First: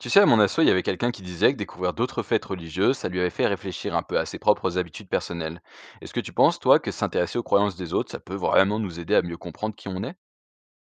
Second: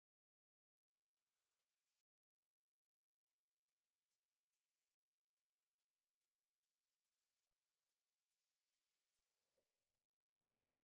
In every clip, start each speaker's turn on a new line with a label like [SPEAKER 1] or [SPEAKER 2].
[SPEAKER 1] Tu sais, à mon assaut, il y avait quelqu'un qui disait que découvrir d'autres fêtes religieuses, ça lui avait fait réfléchir un peu à ses propres habitudes personnelles. Est-ce que tu penses, toi, que s'intéresser aux croyances des autres, ça peut vraiment nous aider à mieux comprendre qui on est?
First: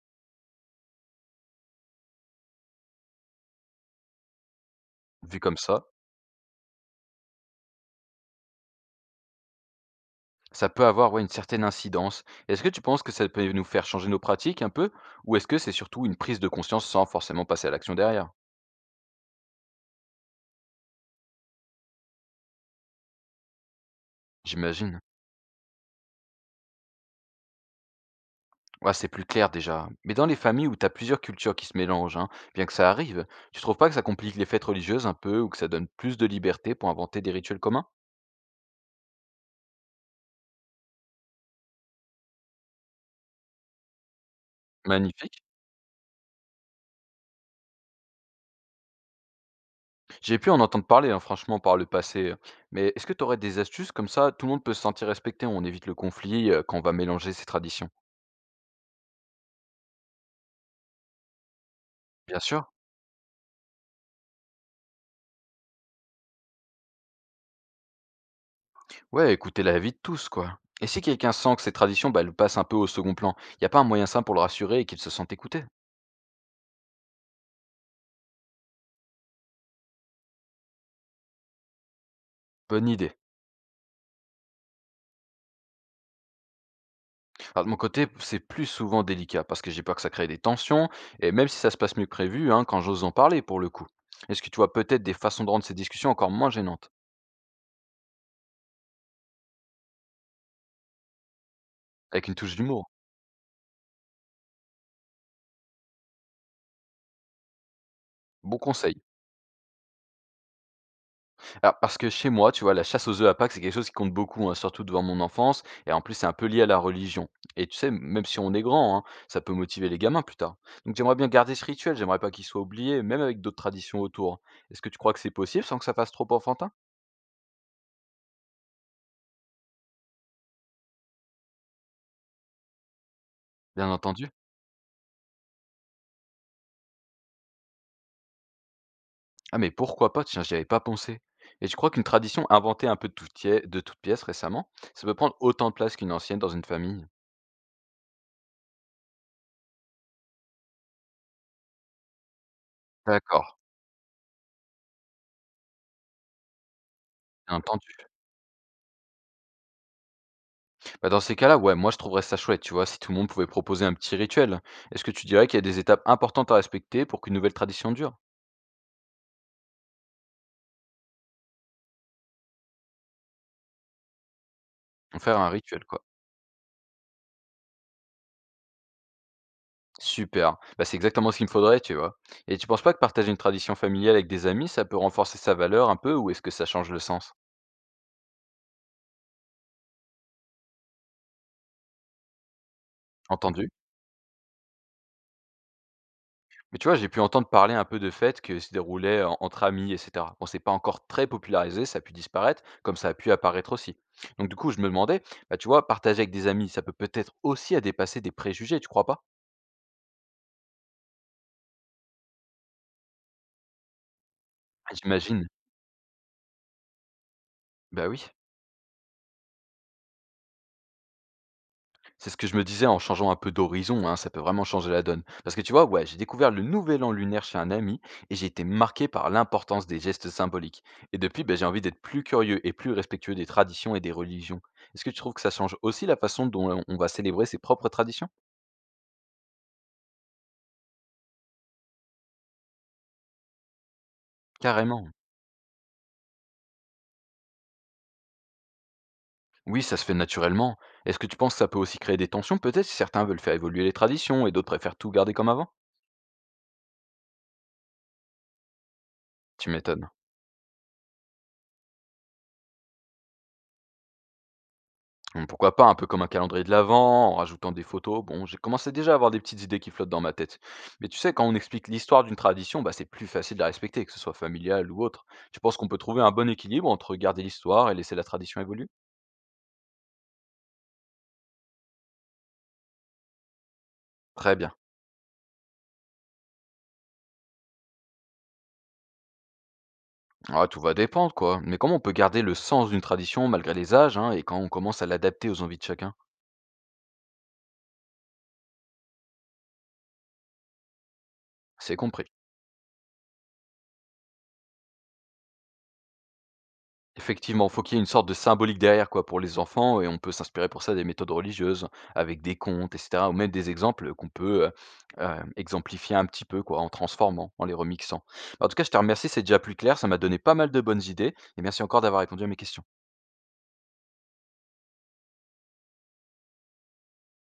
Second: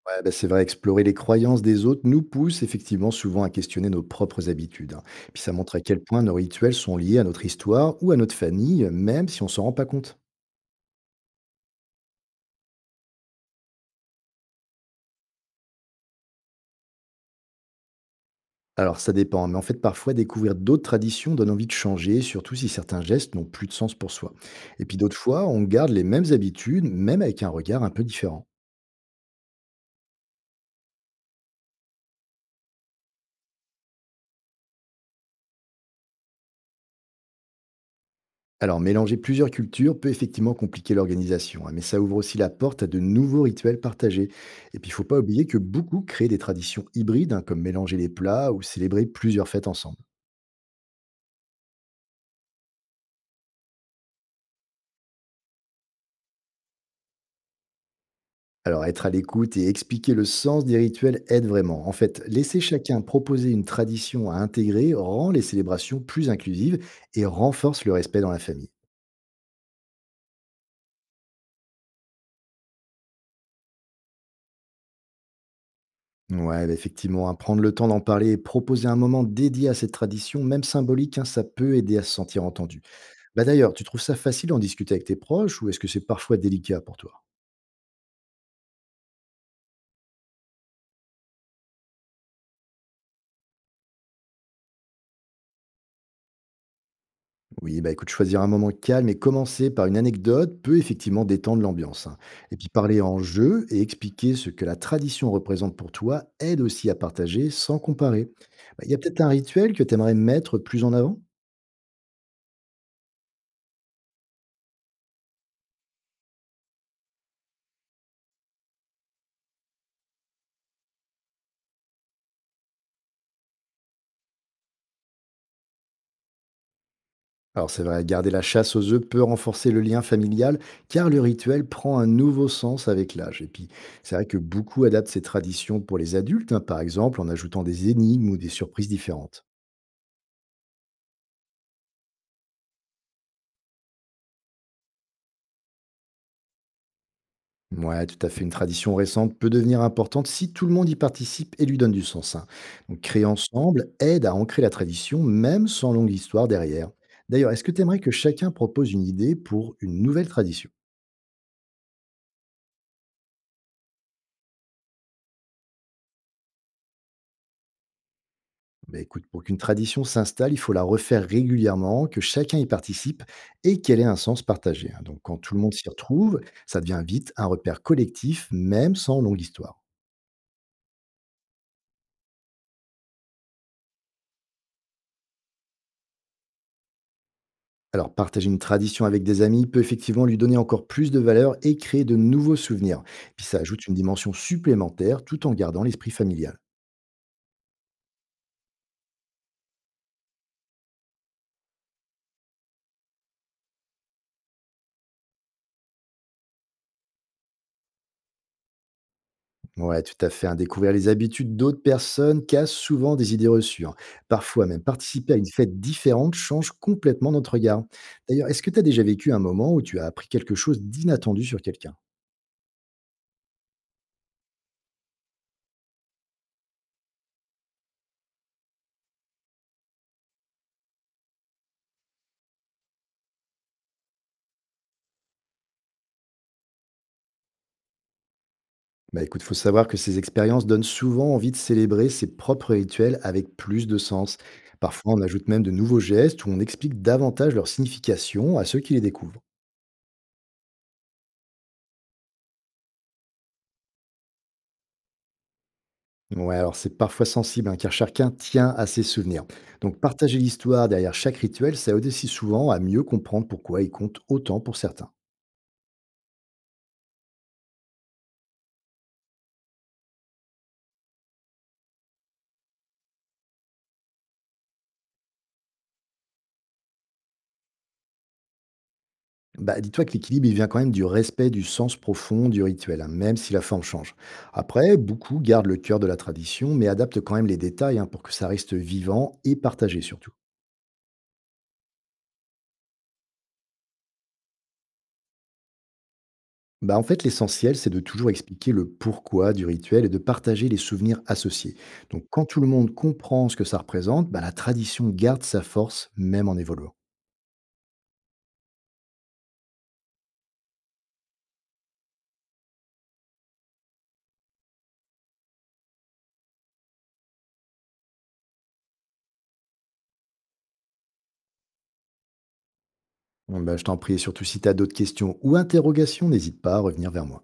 [SPEAKER 2] Ouais, bah, c'est vrai, explorer les croyances des autres nous pousse effectivement souvent à questionner nos propres habitudes. Hein.
[SPEAKER 1] Vu
[SPEAKER 2] Puis ça
[SPEAKER 1] comme
[SPEAKER 2] montre à
[SPEAKER 1] ça,
[SPEAKER 2] quel point nos rituels sont liés à notre histoire ou à notre famille, même si on s'en rend pas compte.
[SPEAKER 1] ça peut avoir, ouais, une certaine incidence. Est-ce que tu penses que ça peut nous faire changer nos pratiques un peu? Ou est-ce que c'est surtout une prise de conscience sans forcément passer à l'action derrière?
[SPEAKER 2] Alors ça dépend, hein, mais en fait parfois découvrir d'autres traditions donne envie de changer, surtout si certains gestes n'ont plus de sens pour soi. Et puis
[SPEAKER 1] J'imagine.
[SPEAKER 2] d'autres fois, on garde les mêmes habitudes, même avec un regard un peu différent.
[SPEAKER 1] Ouais, c'est plus clair déjà. Mais dans les familles où t'as plusieurs cultures qui se mélangent, hein, bien que ça arrive, tu trouves pas que ça complique les fêtes religieuses un peu ou que ça donne plus de liberté pour inventer des rituels communs?
[SPEAKER 2] Alors, mélanger plusieurs cultures peut effectivement compliquer l'organisation, hein, mais ça ouvre aussi la porte à de nouveaux rituels partagés. Et puis, il ne faut pas
[SPEAKER 1] Magnifique.
[SPEAKER 2] oublier que beaucoup créent des traditions hybrides, hein, comme mélanger les plats ou célébrer plusieurs fêtes ensemble.
[SPEAKER 1] J'ai pu en entendre parler, hein, franchement, par le passé. Mais est-ce que tu aurais des astuces comme ça, tout le monde peut se sentir respecté, on évite le conflit quand on va mélanger ces traditions?
[SPEAKER 2] Alors, être à l'écoute et expliquer le sens des rituels aide vraiment. En fait,
[SPEAKER 1] Bien
[SPEAKER 2] laisser
[SPEAKER 1] sûr.
[SPEAKER 2] chacun proposer une tradition à intégrer rend les célébrations plus inclusives et renforce le respect dans la famille.
[SPEAKER 1] Ouais, écoutez la vie de tous, quoi. Et si quelqu'un sent que ces traditions, bah, elles passent un peu au second plan, y a pas un moyen simple pour le rassurer et qu'il se sente écouté?
[SPEAKER 2] Ouais, bah, effectivement, hein, prendre le temps d'en parler et proposer un moment dédié à cette tradition, même symbolique, hein, ça peut aider à se sentir entendu.
[SPEAKER 1] Bonne idée.
[SPEAKER 2] Bah, d'ailleurs, tu trouves ça facile d'en discuter avec tes proches ou est-ce que c'est parfois délicat pour toi?
[SPEAKER 1] Alors, de mon côté, c'est plus souvent délicat parce que j'ai peur que ça crée des tensions, et même si ça se passe mieux que prévu, hein, quand j'ose en parler, pour le coup. Est-ce que tu vois peut-être des façons de rendre ces discussions encore moins gênantes,
[SPEAKER 2] Oui, bah, écoute, choisir un moment calme et commencer par une anecdote peut effectivement détendre l'ambiance, hein.
[SPEAKER 1] avec une touche
[SPEAKER 2] Et puis
[SPEAKER 1] d'humour?
[SPEAKER 2] parler en jeu et expliquer ce que la tradition représente pour toi aide aussi à partager sans comparer.
[SPEAKER 1] Bon
[SPEAKER 2] Bah, il y a
[SPEAKER 1] conseil.
[SPEAKER 2] peut-être un rituel que tu aimerais mettre plus en avant?
[SPEAKER 1] Alors, parce que chez moi, tu vois, la chasse aux œufs à Pâques, c'est quelque chose qui compte beaucoup, hein, surtout devant mon enfance. Et en plus, c'est un peu lié à la religion. Et tu sais, même si on est grand, hein, ça peut motiver les gamins plus tard. Donc, j'aimerais bien garder ce rituel, j'aimerais pas qu'il soit oublié, même avec d'autres traditions autour. Est-ce que tu crois que c'est possible sans que ça fasse trop enfantin?
[SPEAKER 2] Alors c'est vrai, garder la chasse aux œufs peut renforcer le lien familial car le rituel prend un nouveau sens avec l'âge. Et puis
[SPEAKER 1] Bien
[SPEAKER 2] c'est vrai
[SPEAKER 1] entendu.
[SPEAKER 2] que beaucoup adaptent ces traditions pour les adultes, hein, par exemple en ajoutant des énigmes ou des surprises différentes.
[SPEAKER 1] Ah, mais pourquoi pas? Tiens, j'y avais pas pensé. Et tu crois qu'une tradition inventée un peu de toute pièce récemment, ça peut prendre autant de place qu'une ancienne dans une famille?
[SPEAKER 2] Ouais, tout à fait. Une tradition récente peut devenir importante si tout le monde y participe et lui donne du sens. Hein. Donc, créer
[SPEAKER 1] D'accord,
[SPEAKER 2] ensemble aide à ancrer la tradition, même sans longue histoire derrière. D'ailleurs,
[SPEAKER 1] bien
[SPEAKER 2] est-ce que tu
[SPEAKER 1] entendu.
[SPEAKER 2] aimerais que chacun propose une idée pour une nouvelle tradition?
[SPEAKER 1] Bah, dans ces cas-là, ouais, moi je trouverais ça chouette, tu vois, si tout le monde pouvait proposer un petit rituel. Est-ce que tu dirais qu'il y a des étapes importantes à respecter pour qu'une nouvelle tradition dure?
[SPEAKER 2] Ben, écoute, pour qu'une tradition s'installe, il faut la refaire régulièrement, que chacun y participe et qu'elle ait un sens partagé. Hein. Donc, quand
[SPEAKER 1] Faire un
[SPEAKER 2] tout le monde
[SPEAKER 1] rituel,
[SPEAKER 2] s'y
[SPEAKER 1] quoi.
[SPEAKER 2] retrouve, ça devient vite un repère collectif, même sans longue histoire.
[SPEAKER 1] Super. Bah, c'est exactement ce qu'il me faudrait, tu vois. Et tu penses pas que partager une tradition familiale avec des amis, ça peut renforcer sa valeur un peu, ou est-ce que ça change le sens?
[SPEAKER 2] Alors, partager une tradition avec des amis peut effectivement lui donner encore plus de valeur et créer de nouveaux souvenirs. Puis ça
[SPEAKER 1] Entendu.
[SPEAKER 2] ajoute une dimension supplémentaire tout en gardant l'esprit familial.
[SPEAKER 1] Mais tu vois, j'ai pu entendre parler un peu de fêtes que se déroulaient entre amis, etc. Bon, c'est pas encore très popularisé, ça a pu disparaître, comme ça a pu apparaître aussi. Donc du coup, je me demandais, bah tu vois, partager avec des amis, ça peut peut-être aussi à dépasser des préjugés, tu crois pas?
[SPEAKER 2] Ouais, tout à fait. Hein. Découvrir les habitudes d'autres personnes casse souvent des idées reçues. Hein. Parfois même,
[SPEAKER 1] Ah,
[SPEAKER 2] participer à une
[SPEAKER 1] j'imagine.
[SPEAKER 2] fête différente change complètement notre regard.
[SPEAKER 1] Bah oui,
[SPEAKER 2] D'ailleurs, est-ce que tu as déjà vécu un moment où tu as appris quelque chose d'inattendu sur quelqu'un?
[SPEAKER 1] c'est ce que je me disais en changeant un peu d'horizon, hein, ça peut vraiment changer la donne. Parce que tu vois, ouais, j'ai découvert le nouvel an lunaire chez un ami et j'ai été marqué par l'importance des gestes symboliques. Et depuis, ben, j'ai envie d'être plus curieux et plus respectueux des traditions et des religions. Est-ce que tu trouves que ça change aussi la façon dont on va célébrer ses propres traditions?
[SPEAKER 2] Bah écoute, faut savoir que ces expériences donnent souvent envie de célébrer ses propres rituels avec plus de sens.
[SPEAKER 1] Carrément.
[SPEAKER 2] Parfois, on ajoute même de nouveaux gestes ou on explique davantage leur signification à ceux qui les découvrent.
[SPEAKER 1] Oui, ça se fait naturellement. Est-ce que tu penses que ça peut aussi créer des tensions, peut-être, si certains veulent faire évoluer les traditions et d'autres préfèrent tout garder comme avant?
[SPEAKER 2] Ouais, alors c'est parfois sensible, hein, car chacun tient à ses souvenirs.
[SPEAKER 1] Tu
[SPEAKER 2] Donc
[SPEAKER 1] m'étonnes.
[SPEAKER 2] partager l'histoire derrière chaque rituel, ça aide aussi souvent à mieux comprendre pourquoi il compte autant pour certains.
[SPEAKER 1] Donc pourquoi pas, un peu comme un calendrier de l'avent, en rajoutant des photos. Bon, j'ai commencé déjà à avoir des petites idées qui flottent dans ma tête. Mais tu sais, quand on explique l'histoire d'une tradition, bah, c'est plus facile de la respecter, que ce soit familial ou autre. Tu penses qu'on peut trouver un bon équilibre entre garder l'histoire et laisser la tradition évoluer?
[SPEAKER 2] Bah, dis-toi que l'équilibre, il vient quand même du respect du sens profond du rituel, hein, même si la forme change.
[SPEAKER 1] Très bien.
[SPEAKER 2] Après, beaucoup gardent le cœur de la tradition, mais adaptent quand même les détails hein, pour que ça reste vivant et partagé surtout.
[SPEAKER 1] Ah, tout va dépendre, quoi. Mais comment on peut garder le sens d'une tradition malgré les âges, hein, et quand on commence à l'adapter aux envies de chacun?
[SPEAKER 2] Bah, en fait, l'essentiel, c'est de toujours expliquer le pourquoi du rituel et de partager les souvenirs associés.
[SPEAKER 1] C'est
[SPEAKER 2] Donc,
[SPEAKER 1] compris.
[SPEAKER 2] quand tout le monde comprend ce que ça représente, bah, la tradition garde sa force, même en évoluant.
[SPEAKER 1] Effectivement, faut qu'il y ait une sorte de symbolique derrière quoi pour les enfants et on peut s'inspirer pour ça des méthodes religieuses avec des contes et cetera ou même des exemples qu'on peut, exemplifier un petit peu quoi en transformant, en les remixant. En tout cas, je te remercie, c'est déjà plus clair, ça m'a donné pas mal de bonnes idées et merci encore d'avoir répondu à mes questions.
[SPEAKER 2] Bon, bah, je t'en prie, et surtout si tu as d'autres questions ou interrogations, n'hésite pas à revenir vers moi.